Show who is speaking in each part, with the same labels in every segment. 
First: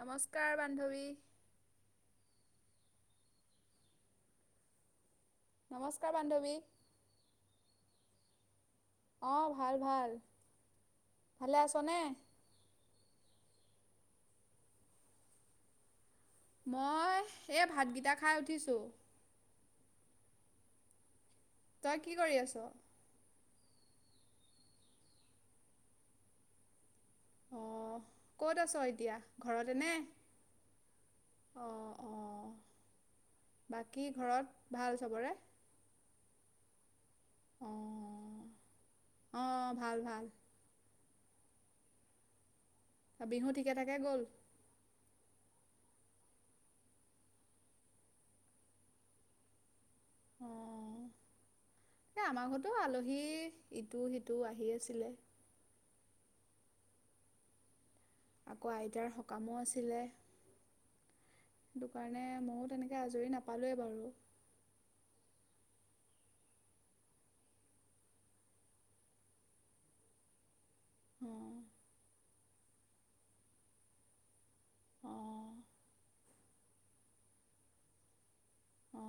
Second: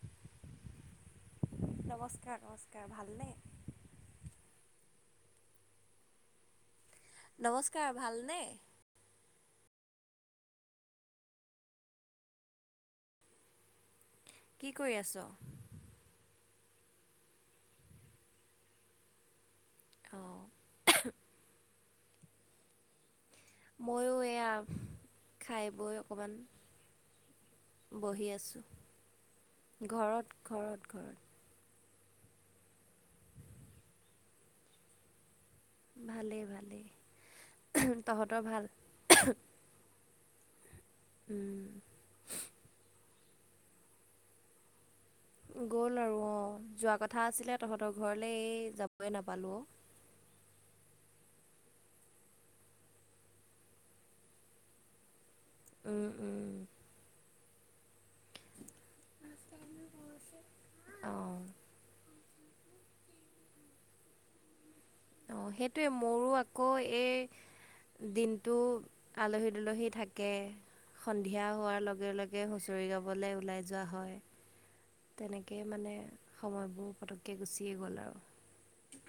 Speaker 1: নমস্কাৰ, বান্ধৱী।
Speaker 2: নমস্কাৰ, নমস্কাৰ, ভালনে?
Speaker 1: নমস্কাৰ, বান্ধৱী।
Speaker 2: নমস্কাৰ ভালনে?
Speaker 1: অ' ভাল ভাল ভালে আছোনে?
Speaker 2: কি কৰি আছোঁ?
Speaker 1: মই এই ভাতকেইটা খাই উঠিছোঁ।
Speaker 2: অ'
Speaker 1: তই কি কৰি আছোঁ।
Speaker 2: মইয়ো এইয়া খাই বৈ অকণমান
Speaker 1: অঁ।
Speaker 2: বহি
Speaker 1: ক'ত
Speaker 2: আছোঁ।
Speaker 1: আছ এতিয়া?
Speaker 2: ঘৰত ঘৰত ঘৰত।
Speaker 1: অ' অ' বাকী ঘৰত ভাল চবৰে?
Speaker 2: ভালেই ভালেই তহঁতৰ ভাল?
Speaker 1: অ' ভাল ভাল।
Speaker 2: উম।
Speaker 1: বিহু ঠিকে থাকে গ'ল?
Speaker 2: গ'ল আৰু অ'। যোৱা কথা আছিলে তহঁতৰ ঘৰলৈ এই যাবই নাপালোঁ অ'।
Speaker 1: এই আমাৰ ঘৰতো আলহী ইটো সিটো আহি আছিলে।
Speaker 2: উম-উম।
Speaker 1: আকৌ আইতাৰ সকামো আছিলে।
Speaker 2: অ
Speaker 1: সেইটো কাৰণে ময়ো তেনেকৈ আজৰি নাপালোৱোৱেই বাৰু।
Speaker 2: অ সেইটোৱে মোৰো আকৌ এই দিনটো আলহী-দুলহী থাকে। সন্ধিয়া হোৱাৰ
Speaker 1: অঁ
Speaker 2: লগে লগে হুঁচৰি গাবলৈ ওলাই যোৱা হয়।
Speaker 1: অঁ।
Speaker 2: তেনেকৈ মানে সময়বোৰ পটককৈ গুচিয়ে গ'ল আৰু।
Speaker 1: অ।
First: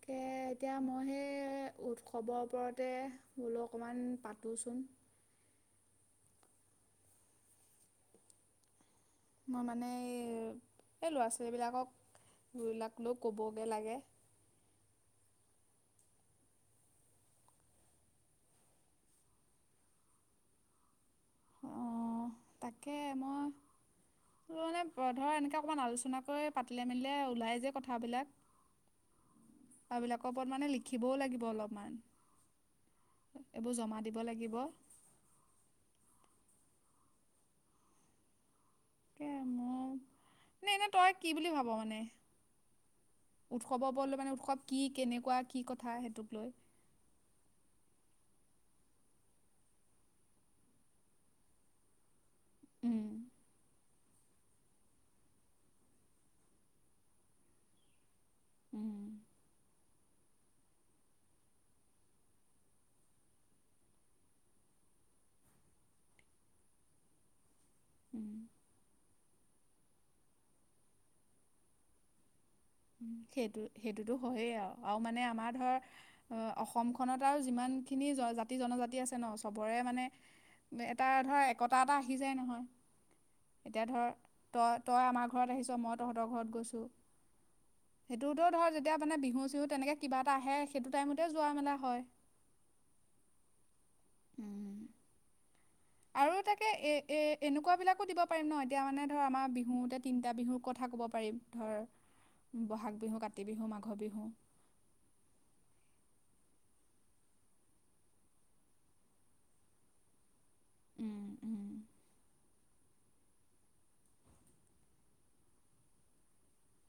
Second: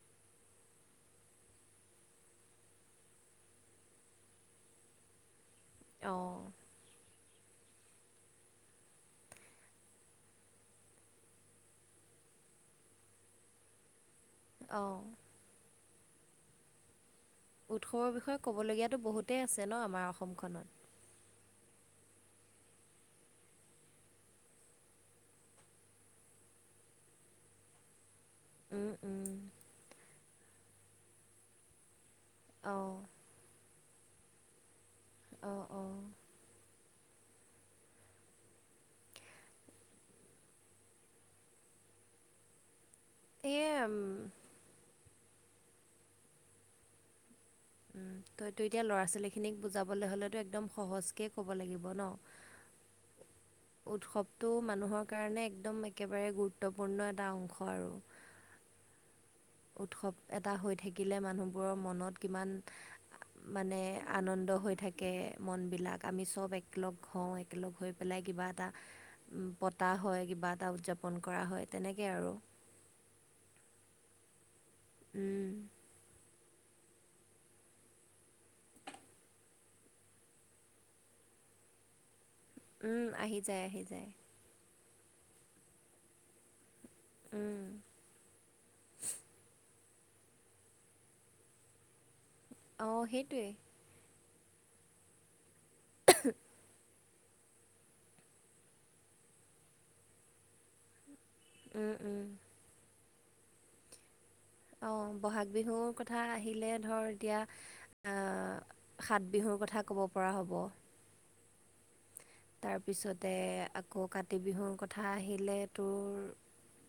Speaker 1: তাকে এতিয়া মই সেই উৎসৱৰ ওপৰতে বোলো অকণমান পাতোচোন।
Speaker 2: অ।
Speaker 1: মই মানে এই ল'ৰা ছোৱালীবিলাকক এইবিলাক লৈ ক'বগৈ লাগে।
Speaker 2: অ উৎসৱৰ বিষয়ে ক'বলগিয়াটো বহুতেই আছে ন আমাৰ অসমখনত।
Speaker 1: অ তাকে মই তোৰ সেই ধৰ এনেকে অকণমান আলোচনা কৰি পাতিলে মেলিলে ওলাই যে কথাবিলাক।
Speaker 2: উম-উম।
Speaker 1: সেইবিলাকৰ ওপৰত মানে লিখিবও লাগিব অলপমান।
Speaker 2: অ।
Speaker 1: এইবোৰ জমা দিব লাগিব।
Speaker 2: অ-অ।
Speaker 1: তাকে মোৰ নে এনে তই কি বুলি ভাব মানে?
Speaker 2: এই
Speaker 1: উৎসৱৰ
Speaker 2: উম,
Speaker 1: ওপৰতলৈ মানে উৎসৱ কি কেনেকুৱা কি কথা সেইটোক লৈ।
Speaker 2: উম তইতো এতিয়া ল'ৰা ছোৱালীখিনিক বুজাবলৈ হ'লেতো একদম সহজকে ক'ব লাগিব ন?
Speaker 1: উম।
Speaker 2: উৎসৱটো মানুহৰ কাৰণে একদম একেবাৰে গুৰুত্বপূৰ্ণ এটা অংশ আৰু।
Speaker 1: উম
Speaker 2: উৎসৱ এটা হৈ থাকিলে মানুহবোৰৰ মনত কিমান মানে আনন্দ হৈ থাকে মন বিলাক আমি চব একেলগ হওঁ। একেলগ হৈ পেলাই
Speaker 1: উম
Speaker 2: কিবা এটা পতা হয় কিবা এটা উদযাপন কৰা হয় তেনেকে আৰু।
Speaker 1: সেইটো সেইটোত হয়েই আৰু মানে
Speaker 2: উম,
Speaker 1: আমাৰ ধৰ অ অসমখনত আৰু যিমান খিনি জাতি জনজাতি আছে ন চবৰে মানে এটা ধৰা একতা এটা আহি যায় নহয়।
Speaker 2: উম আহি যায়-আহি যায়।
Speaker 1: তই-তই আমাৰ ঘৰত আহিছ মই তহঁতৰ ঘৰত গৈছো।
Speaker 2: উম।
Speaker 1: সেইটোতো ধৰ যেতিয়া মানে বিহু- চিহু তেনেকৈ কিবা এটা আহে সেইটো টাইমতে যোৱা মেলা হয়।
Speaker 2: অ সেইটোৱেই।
Speaker 1: উম। আৰু তাকে এ এ এনেকুৱাবিলাকো দিব পাৰিম ন এতিয়া মানে ধৰ আমাৰ বিহুতে তিনিটা বিহুৰ কথা ক'ব পাৰিম। ধৰ বহাগ বিহু, কাতি বিহু, মাঘৰ বিহু,
Speaker 2: অঁ বহাগ বিহুৰ কথা আহিলে ধৰ এতিয়া, আহ সাত বিহুৰ কথা ক'ব পৰা হ'ব।
Speaker 1: উম উম!
Speaker 2: তাৰপিছতে আকৌ কাতি বিহুৰ কথা আহিলে তোৰ,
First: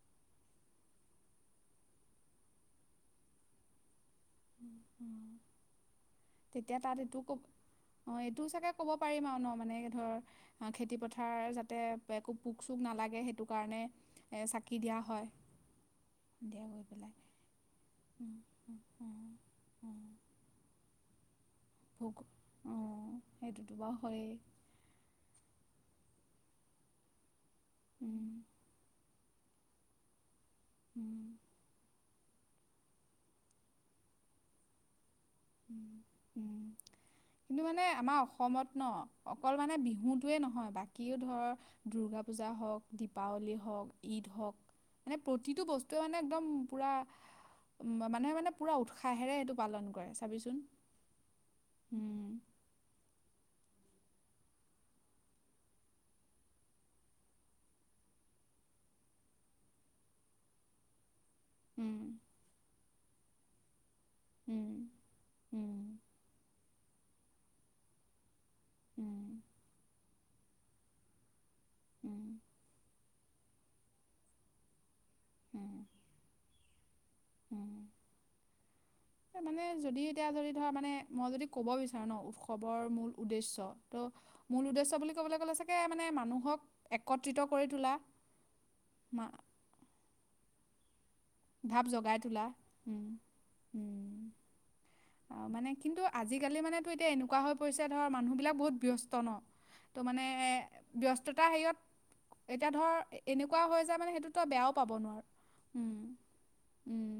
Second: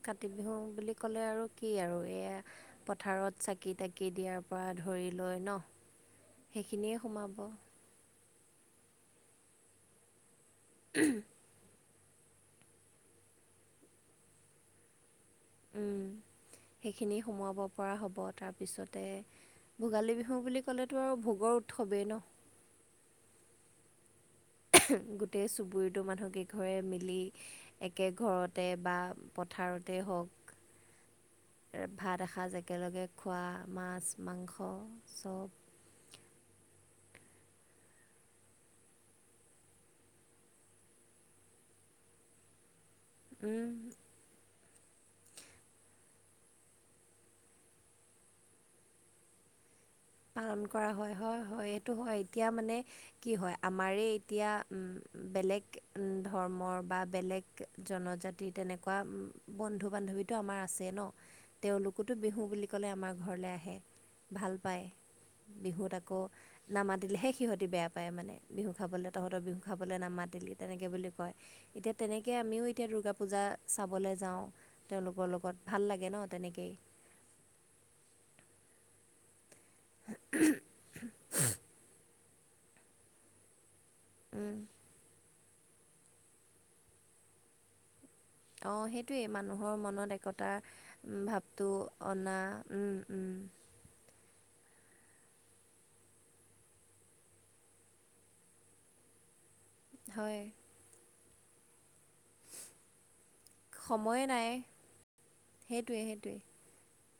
Speaker 2: কাতি বিহু বুলি ক'লে আৰু কি আৰু এইয়া পথাৰত চাকি তাকি দিয়াৰ পৰা ধৰি
Speaker 1: উম।
Speaker 2: লৈ ন'
Speaker 1: তেতিয়া তাত
Speaker 2: সেইখিনিয়ে
Speaker 1: এইটো ক'ব
Speaker 2: সোমাব।
Speaker 1: অ', এইটোও চাগে ক'ব পাৰিম আৰু ন' মানে ধৰ খেতি-পথাৰ যাতে একো পোক-চোক নালাগে সেইটো কাৰণে চাকি দিয়া হয়।
Speaker 2: উম,
Speaker 1: সন্ধিয়া গৈ পেলাই
Speaker 2: সেইখিনি সোমোৱাব পৰা হ'ব
Speaker 1: উম উম
Speaker 2: তাৰপিছতে
Speaker 1: উম উম
Speaker 2: ভোগালী বিহু বুলি ক'লেতো আৰু ভোগৰ উৎসৱেই
Speaker 1: ভোগ
Speaker 2: ন
Speaker 1: অ', সেইটোতো বাৰু হয়ে।
Speaker 2: গোটেই চুবুৰীটো মানুহক কেইঘৰে মিলি একে
Speaker 1: উম
Speaker 2: ঘৰতে বা পথাৰতে হওক
Speaker 1: উম
Speaker 2: ভাত এসাঁজ একেলগে খোৱা মাছ, মাংস চব।
Speaker 1: উম, উম। কিন্তু মানে আমাৰ অসমত ন' অকল মানে বিহুতোৱে নহয় বাকীও ধৰ দুৰ্গা পূজা হ'ওক, দীপাৱলী
Speaker 2: চব
Speaker 1: হ'ওক ঈদ হ'ওক মানে, প্ৰতিটো বস্তুৱে মানে একদম পুৰা উ, মানুহে মানে পুৰা উৎসাহেৰে এইটো পালন কৰে। চাবিচোন
Speaker 2: পালন কৰা হয়, হয়, হয়, এইটো হয়
Speaker 1: উম
Speaker 2: এতিয়া মানে কি হয় আমাৰেই এতিয়া উম, বেলেগ ধৰ্মৰ বা বেলেগ জনজাতি তেনেকুৱা বন্ধু-বান্ধৱীতো আমাৰ আছে ন'! তেওঁলোকতো
Speaker 1: উম
Speaker 2: বিহু বুলি ক'লে আমাৰ ঘৰলৈ আহে, ভাল
Speaker 1: উম
Speaker 2: পায়। বিহুত
Speaker 1: উম
Speaker 2: আকৌ নামাতিলেহে সিহঁতি বেয়া পায় মানে। বিহু খাবলৈ
Speaker 1: উম
Speaker 2: তহঁতৰ বিহু খাবলৈ নামাতিলি, তেনেকে বুলি কয়। এতিয়া
Speaker 1: উম
Speaker 2: তেনেকে আমিও এতিয়া দুূৰ্গা পূজা চাবলৈ যাওঁ। তেওঁলোকৰ লগত
Speaker 1: উম
Speaker 2: ভাল লাগে ন' তেনেকেই।
Speaker 1: উম মানে যদি এতিয়া যদি ধৰ মানে মই যদি ক'ব বিচাৰো ন' উৎসৱৰ মূল উদ্দেশ্য। ত'
Speaker 2: উম
Speaker 1: মূল উদ্দেশ্য বুলি ক'বলৈ গ'লে চাগে মানে মানুহক একত্ৰিত কৰি তোলা।
Speaker 2: অ',
Speaker 1: মা
Speaker 2: সেইটোৱেই মানুহৰ মনত একতাৰ ভাৱ টো
Speaker 1: জগাই
Speaker 2: অনা
Speaker 1: তোলা
Speaker 2: উম, উম।
Speaker 1: উম। মানে কিন্তু আজিকালি মানে তোৰ এতিয়া এনেকুৱা হৈ পৰিছে ধৰ মানুহবিলাক বহুত ব্যস্ত ন'। ত' মানে
Speaker 2: হয়
Speaker 1: ব্যস্ততা হেৰিয়ত এতিয়া ধৰ এনেকুৱা হৈ যায় মানে
Speaker 2: সময়ে
Speaker 1: সেইটোতো
Speaker 2: নাই
Speaker 1: তই বেয়াও পাব নোৱাৰ উম,
Speaker 2: সেইটোৱে সেইটোৱে
Speaker 1: উম।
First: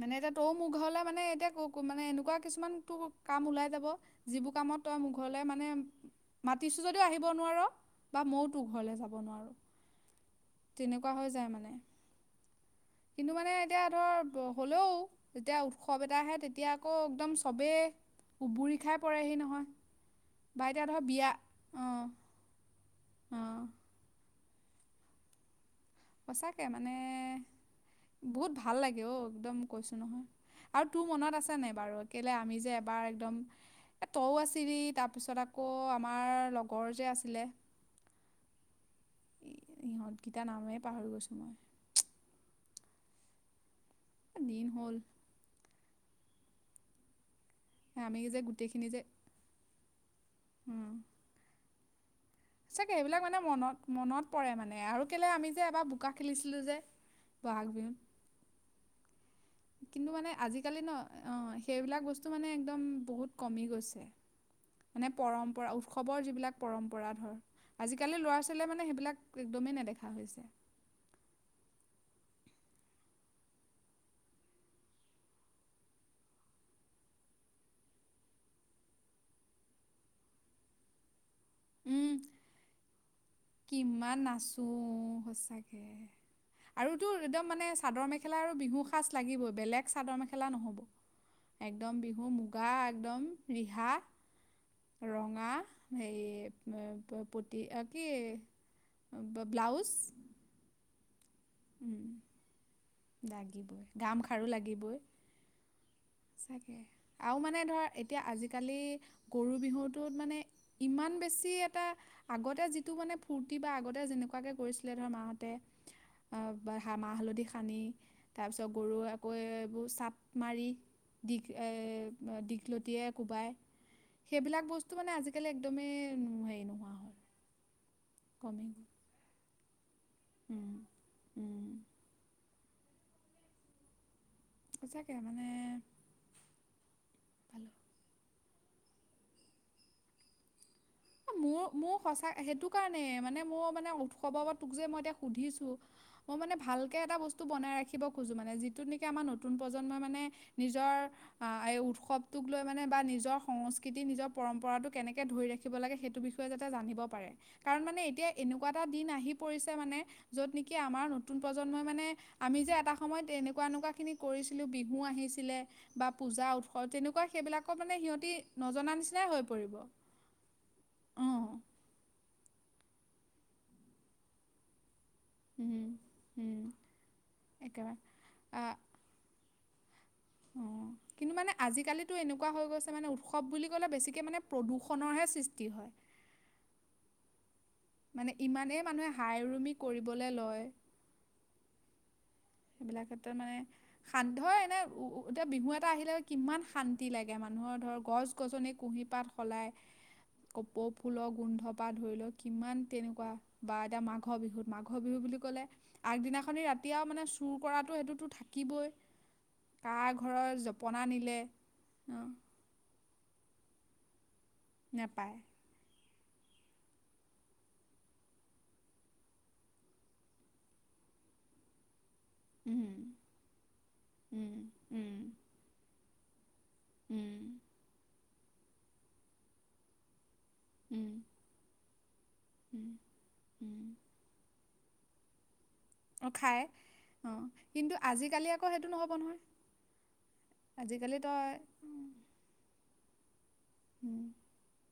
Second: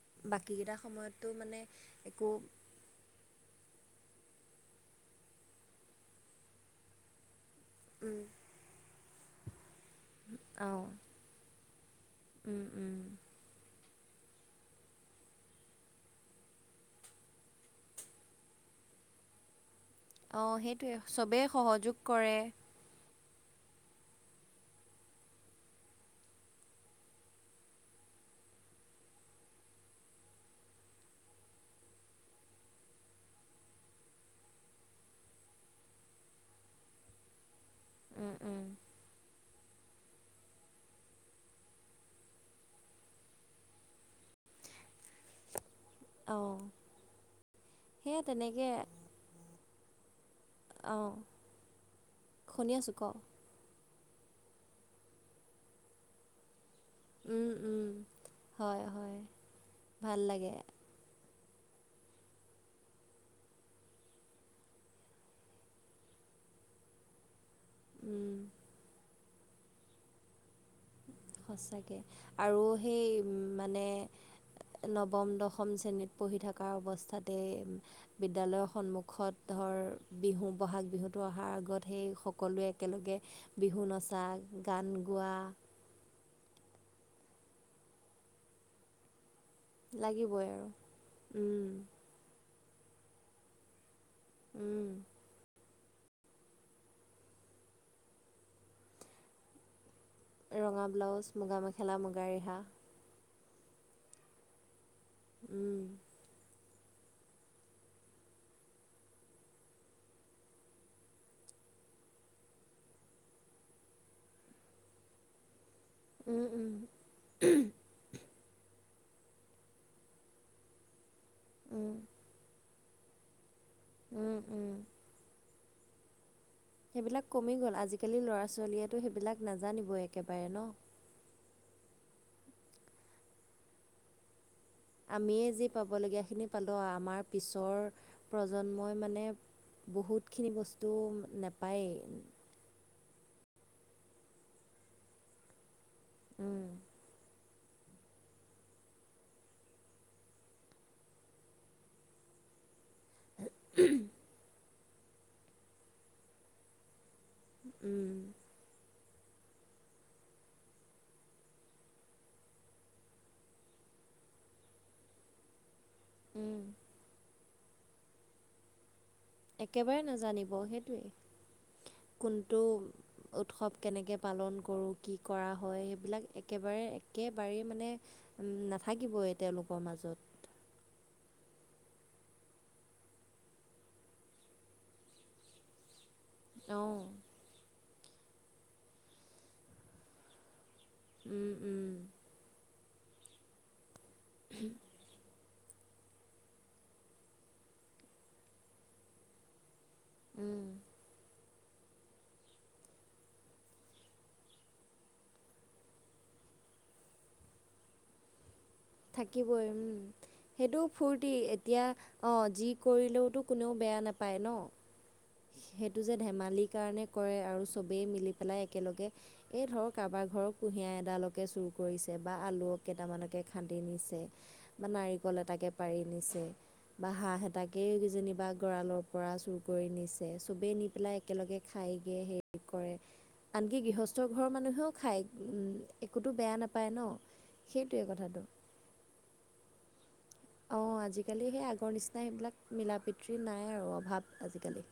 Speaker 1: মানে এতিয়া তইও মোৰ
Speaker 2: বাকীকেইটা
Speaker 1: ঘৰলৈ মানে
Speaker 2: সময়ততো
Speaker 1: এতিয়া মানে
Speaker 2: একো
Speaker 1: এনেকুৱা কিছুমান তোৰ কাম ওলাই যাব, যিবোৰ কামত তই মোৰ ঘৰলৈ মানে মাতিছোঁ যদিও আহিব নোৱাৰ।
Speaker 2: উম
Speaker 1: বা মইও তোৰ ঘৰলে যাব নোৱাৰো,
Speaker 2: অঁ
Speaker 1: তেনেকুৱা হৈ যায় মানে।
Speaker 2: উম, উম।
Speaker 1: কিন্তু মানে এতিয়া ধৰ হ'লেও যেতিয়া উৎসৱ এটা আহে তেতিয়া আকৌ একদম চবেই উবুৰি খাই পৰেহি নহয়।
Speaker 2: অ',
Speaker 1: বা এতিয়া
Speaker 2: সেইটোৱে
Speaker 1: ধৰ বিয়া
Speaker 2: চবে সহযোগ কৰে।
Speaker 1: অ'। সঁচাকে মানে বহুত ভাল লাগে অ', একদম কৈছো নহয়। আৰু তোৰ মনত আছে নাই বাৰু কেলে আমি যে এবাৰ একদম এ তইও আছিলি তাৰপিছত আকৌ আমাৰ লগৰ যে আছিলে।
Speaker 2: উম, উম।
Speaker 1: ইহঁত কিতাৰ নামেই পাহৰি গৈছোঁ মই। দিন হ'ল।
Speaker 2: অ'।
Speaker 1: আমি যে গোটেইখিনি যে
Speaker 2: অ'।
Speaker 1: সঁচাকে, সেইবিলাক মানে মনত মনত পৰে মানে আৰু কেলে আমি যে এবাৰ বোকা খেলিছিলো যে,
Speaker 2: উম
Speaker 1: বহাগ
Speaker 2: উম
Speaker 1: বিহুত।
Speaker 2: হয়, হয়।
Speaker 1: কিন্তু
Speaker 2: ভাল
Speaker 1: মানে
Speaker 2: লাগে
Speaker 1: আজিকালি ন' অ সেইবিলাক বস্তু মানে একদম বহুত কমি গৈছে। মানে পৰম্পৰা- উৎসৱৰ যিবিলাক পৰম্পৰা ধৰ। আজিকালি
Speaker 2: উম
Speaker 1: ল'ৰা-ছোৱালীয়ে মানে সেইবিলাক একদমে নেদেখা হৈছে।
Speaker 2: সঁচাকে আৰু সেই মানে নৱম, দশম শ্ৰেণীত পঢ়ি থকা অৱস্থাতে বিদ্যালয়ৰ সন্মুখত ধৰ, বিহু- বহাগ বিহুত টো অহাৰ আগত সেই
Speaker 1: উম
Speaker 2: সকলোৱে একেলগে বিহু
Speaker 1: কিমান
Speaker 2: নচা,
Speaker 1: নাচো
Speaker 2: গান গোৱা
Speaker 1: [inaudible] আৰু তো একদম মানে চাদৰ মেখেলা আৰু বিহু সাজ লাগিবই। বেলেগ চাদৰ
Speaker 2: লাগিবই
Speaker 1: মেখেলা
Speaker 2: আৰু
Speaker 1: নহব,
Speaker 2: উম,
Speaker 1: একদম বিহু মু -গা একদম, ৰিহা,
Speaker 2: উম।
Speaker 1: ৰঙা সেই ম- প- পতি অ'- কি ব- ব্লাউছ
Speaker 2: ৰঙা ব্লাউছ, মুগা মেখেলা, মুগা ৰিহা
Speaker 1: লাগিবই, গাম খাৰু লাগিবই।
Speaker 2: উম।
Speaker 1: সঁচাকে আৰু মানে ধৰ, এতিয়া আজিকালি গৰু বিহুটোত মানে ইমান বেছি এটা আগতে যিটো মানে ফূৰ্তি বা আগতে যেনেকুৱাকে কৰিছিলে ধৰ মাহঁতে অ
Speaker 2: উম, উম,
Speaker 1: বা- হা- মাহ হালধি সানি, তাৰপিছত গৰু আকৌ এইবোৰ চাপ মাৰি দীঘ-
Speaker 2: উম,
Speaker 1: এই দীঘলতিৰে কোবায়,
Speaker 2: উম,
Speaker 1: সেইবিলাক
Speaker 2: উম।
Speaker 1: বস্তু মানে আজি কালি একদমেই হেৰি নহ
Speaker 2: সেইবিলাক কমি গ'ল। আজিকালিৰ ল'ৰা ছোৱালীয়েতো সেইবিলাক নাজানিবই একেবাৰে ন'।
Speaker 1: উম। সঁচাকে মানে
Speaker 2: আমিয়ে যি পাবলগীয়াখিনি পালোঁ। আমাৰ
Speaker 1: ভাল
Speaker 2: পিছৰ প্ৰজন্মই মানে বহুতখিনি বস্
Speaker 1: অ' মোৰ- মোৰ সঁচা- সেইটো কাৰণেই, মানে মোৰ মানে উৎসৱৰ ওপৰত তোক যে মই এতিয়া সুধিছোঁ মই মানে
Speaker 2: উম
Speaker 1: ভালকে এটা বস্ তু বনাই ৰাখিব খোজোঁ মানে, যিটোত নেকি আমাৰ নতুন প্ৰজন্মই মানে নিজৰ আ এই উৎসৱটোক লৈ মানে বা নি জৰ সংস্কৃতি, নিজৰ পৰম্পৰাটো কেনেকে ধৰি ৰাখিব লাগে, সেইটো বিষয়ে যাতে জানিব পাৰে। কাৰণ মানে এতিয়া
Speaker 2: উম
Speaker 1: এনেকুৱা এটা দিন আহি পৰিছে মানে, য'ত নেকি আমাৰ নতুন প্ৰজন্মই মানে আমি যে এটা সময়ত এনেকুৱা এনেকুৱাখিনি কৰিছিলোঁ, বিহু আহিছিলে, বা পূজা,
Speaker 2: উম,
Speaker 1: উৎস, তেনেকুৱা সেইবিলাকৰ মানে সিহঁতি নজনা নিচিনাই হৈ পৰিব
Speaker 2: একেবাৰে নাজানিব, সেইটোৱেই।
Speaker 1: অ
Speaker 2: কোনটো উৎসৱ কেনেকে পালন কৰোঁ। কি কৰা
Speaker 1: উম,
Speaker 2: হয়, সেইবিলাক
Speaker 1: উম,
Speaker 2: একেবাৰে একেবাৰেই মানে
Speaker 1: একেবাৰে
Speaker 2: নাথা কিবই তেওঁলোকৰ মাজত।
Speaker 1: অ'। কিন্তু মানে আজিকালিতো এনেকুৱা হৈ গৈছে মানে উৎসৱ বুলি ক'লে বেছিকৈ মানে প্ৰদূষণৰহে সৃষ্টি হয়।
Speaker 2: অ।
Speaker 1: মানে ইমানেই মানুহে হাই ৰুমি কৰিবলৈ লয়
Speaker 2: উম উম।
Speaker 1: সেইবিলাকেতো ক্ষেত্ৰত মানে সাধ্যয় এনে [unintelligible] এতিয়া বিহু এটা আহিলে কিমান শান্তি লাগে, মানুহৰ ধৰ গছ-গজনি কুঁহিপাত সলায়
Speaker 2: উম
Speaker 1: কপৌ ফুলৰ গোন্ধ ত পৰা ধৰি লওঁক কিমান তেনেকুৱা বা এতিয়া মাঘৰ বিহুত মাঘৰ বিহু বুলি ক'লে আগদিনাখনি ৰাতি আৰু মানে চোৰ কৰাটো সেইটোতো থাকিবই।
Speaker 2: থাকিবই উম,
Speaker 1: কাৰ ঘৰৰ
Speaker 2: সেইটো
Speaker 1: জপনা
Speaker 2: ফূৰ্তি
Speaker 1: নিলে
Speaker 2: এতিয়া
Speaker 1: অঁ
Speaker 2: অ' যি কৰিলেওতো কোনেও বেয়া নাপায় ন?
Speaker 1: নাপায়।
Speaker 2: সেইটো যে ধেমালিৰ কাৰণে কৰে, আৰু চবেই মিলি পেলাই একেলগে এই ধৰক কাৰোবাৰ ঘৰৰ কুঁহিয়া এডালকে চুৰ কৰিছে বা আলু
Speaker 1: উম
Speaker 2: কেইটামানকে খান্দি নিছে
Speaker 1: উম
Speaker 2: বা
Speaker 1: উম
Speaker 2: নাৰিকল এটাকে পাৰি নিছে বা
Speaker 1: উম
Speaker 2: হাঁহ এটাকে কেইজনিবা গঁৰালৰ পৰা চুৰ কৰি নিছে চবেই নি
Speaker 1: উম
Speaker 2: পেলাই একেলগে খাইগে হেৰি কি
Speaker 1: উম
Speaker 2: কৰে, আনকি
Speaker 1: উম
Speaker 2: গৃহস্থ ঘৰৰ মানুহেও খায়। উম
Speaker 1: অ খায়। অ কিন্তু
Speaker 2: কথাটো
Speaker 1: আজিকালি আকৌ সেইটো নহ'ব নহয়।
Speaker 2: অ আজিকালি
Speaker 1: তই
Speaker 2: সেই আগৰ
Speaker 1: উম,
Speaker 2: নিচিনা সেইবিলাক মিলা প্ৰিতিৰ নাই আৰু
Speaker 1: উম,
Speaker 2: অভাৱ আজিকালি।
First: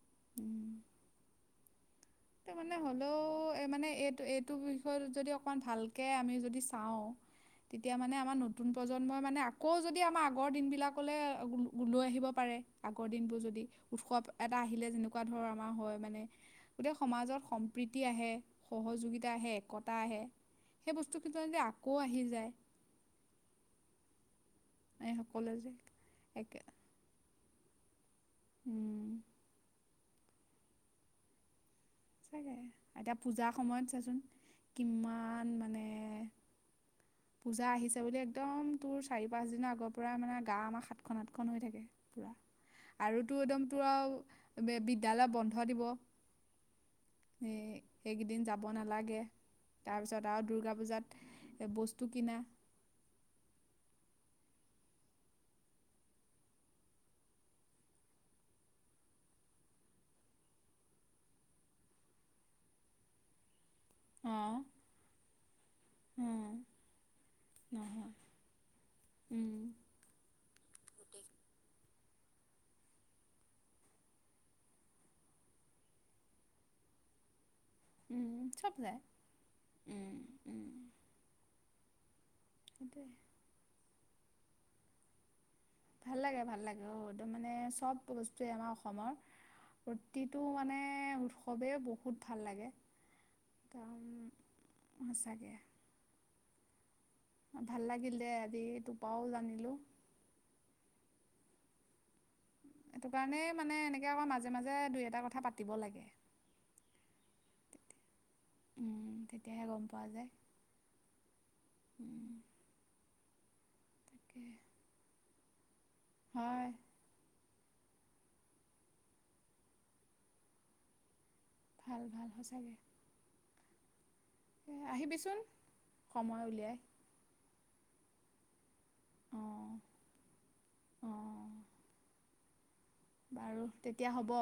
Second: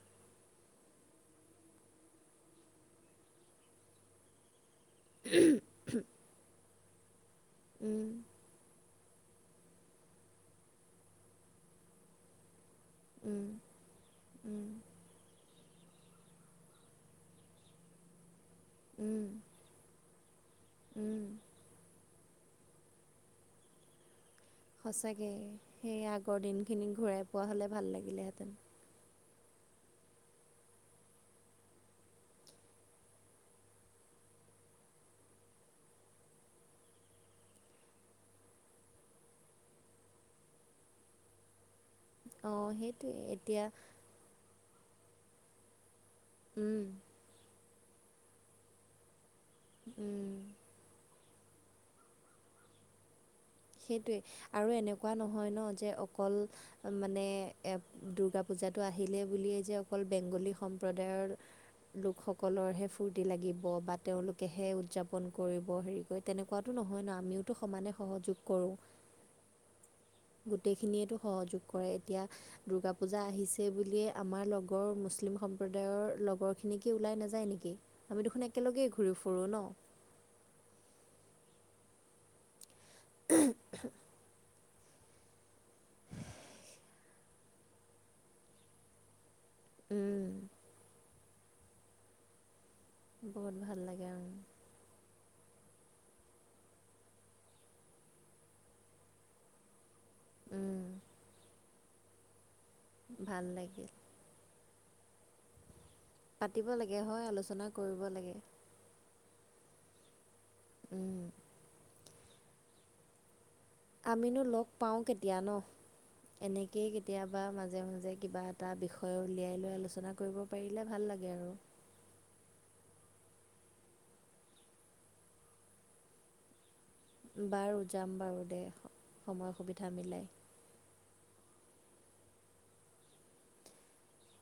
Speaker 1: তাৰ মানে হ'লেও মানে এইটো এইটো বিষয়ত যদি অকমান ভাল কে আমি যদি চাওঁ তেতিয়া
Speaker 2: উম
Speaker 1: মানে আমাৰ নতুন প্ৰজন্মই মানে আকৌ যদি আমাৰ আগৰ দিনবিলাকলৈ লৈ আহিব পাৰে আগৰ দিনবোৰ
Speaker 2: উম
Speaker 1: যদি উৎসৱ এটা
Speaker 2: উম
Speaker 1: আহিলে যেনেকুৱা ধৰ আমাৰ হয় মানে গোটেই সমাজত সম্প্ৰীতি আহে,
Speaker 2: উম
Speaker 1: সহযোগিতা আহে, একতা আহে, সেই
Speaker 2: উম,
Speaker 1: বস্তুকিছুমান যে আকৌ আহি যায়। এই
Speaker 2: সঁচাকৈ,
Speaker 1: সকলোৱে যে
Speaker 2: সেই আগৰ
Speaker 1: একে
Speaker 2: দিনখিনি ঘূৰাই পোৱা হ'লে ভাল লাগিলেহেঁতেন।
Speaker 1: উম, এতিয়া পূজাৰ সময়ত চাচোন কিমান মানে [inaudible] পূজা আহিছে বুলি একদম তোৰ চাৰি-পাঁচদিনৰ আগৰ পৰাই মানে গা আমাৰ সাতখন-আঠখন হৈ থাকে।
Speaker 2: অ', সেইটোৱে
Speaker 1: আৰু তো
Speaker 2: এতিয়া
Speaker 1: একদম তোৰ আৰু বিদ্যালয় বন্ধ দিব।
Speaker 2: উম।
Speaker 1: এই এইকেইদিন যাব নালাগে,
Speaker 2: উম।
Speaker 1: তাৰপিছত আৰু দুৰ্গা পূজাত এ বস্তু কিনা
Speaker 2: সেইটোৱে, আৰু এনেকুৱা নহয় ন যে অকল মানে এ দুৰ্গা পূজাটো আহিলে বুলিয়েই যে অকল বেংগলী সম্প্ৰদায়ৰ লোকসকলৰহে ফূৰ্তি লাগিব বা
Speaker 1: অঁ
Speaker 2: তেওঁলোকেহে উদযাপন কৰিব হেৰি
Speaker 1: উম
Speaker 2: তেনেকুৱাতো নহয় ন, আমিওতো সমানে
Speaker 1: নহয়
Speaker 2: সহযোগ কৰোঁ।
Speaker 1: উম
Speaker 2: গোটেইখিনিয়েতো সহযোগ কৰে এতিয়া দুূৰ্গা পূজা আহিছে বুলিয়ে আমাৰ লগৰ মুছলিম সম্প্ৰদায়ৰ লগৰ খিনিক কি ওলাই নাযায় নেকি? আমি দেখোন
Speaker 1: উম চব
Speaker 2: একেলগেই
Speaker 1: যায়
Speaker 2: ঘূৰি ফুৰোঁ ন।
Speaker 1: উম উম [inaudible]
Speaker 2: [unintelligible] [inaudible]
Speaker 1: ভাল লাগে ভাল লাগে অ একদম মানে চব বস্তুৱে আমাৰ অসমৰ
Speaker 2: উম,
Speaker 1: প্ৰতিটো মানে, উৎসৱেই বহুত ভাল লাগে।
Speaker 2: বহুত ভাল লাগে উম,
Speaker 1: অ', সঁচাকে। ভাল লাগিল দে আজি, এই তোৰ পাওঁ জানিলোঁ।
Speaker 2: উম্।
Speaker 1: সেইটো
Speaker 2: ভাল
Speaker 1: কাৰণেই মানে,
Speaker 2: লাগিল
Speaker 1: এনেকৈ আকৌ মাজে মাজে দুই এটা কথা পাতিব লাগে।
Speaker 2: পাতিব লাগে হয়, আলোচনা কৰিব লাগে।
Speaker 1: উম্, তেতিয়াহে গম পোৱা যায়।
Speaker 2: উম্।
Speaker 1: উম্।
Speaker 2: আমিনো লগ পাওঁ কেতিয়া ন'।
Speaker 1: হয়
Speaker 2: এনেকেই কেতিয়াবা মাজে মাজে কিবা এটা বিষয় উলিয়াই লৈ, আলোচনা কৰিব পাৰিলে ভাল লাগে আৰু।
Speaker 1: ভাল ভাল, সঁচাকৈ। আহিবিচোন, সময় উলিয়াই।
Speaker 2: বাৰু, যাম বাৰু দে, সময় সুবিধা মিলাই।
Speaker 1: অ'। বাৰু, তেতিয়া হ'ব।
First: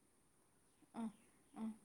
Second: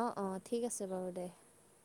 Speaker 2: অ' অ', ঠিক আছে
Speaker 1: অঁ
Speaker 2: বাৰু দে।
Speaker 1: অঁ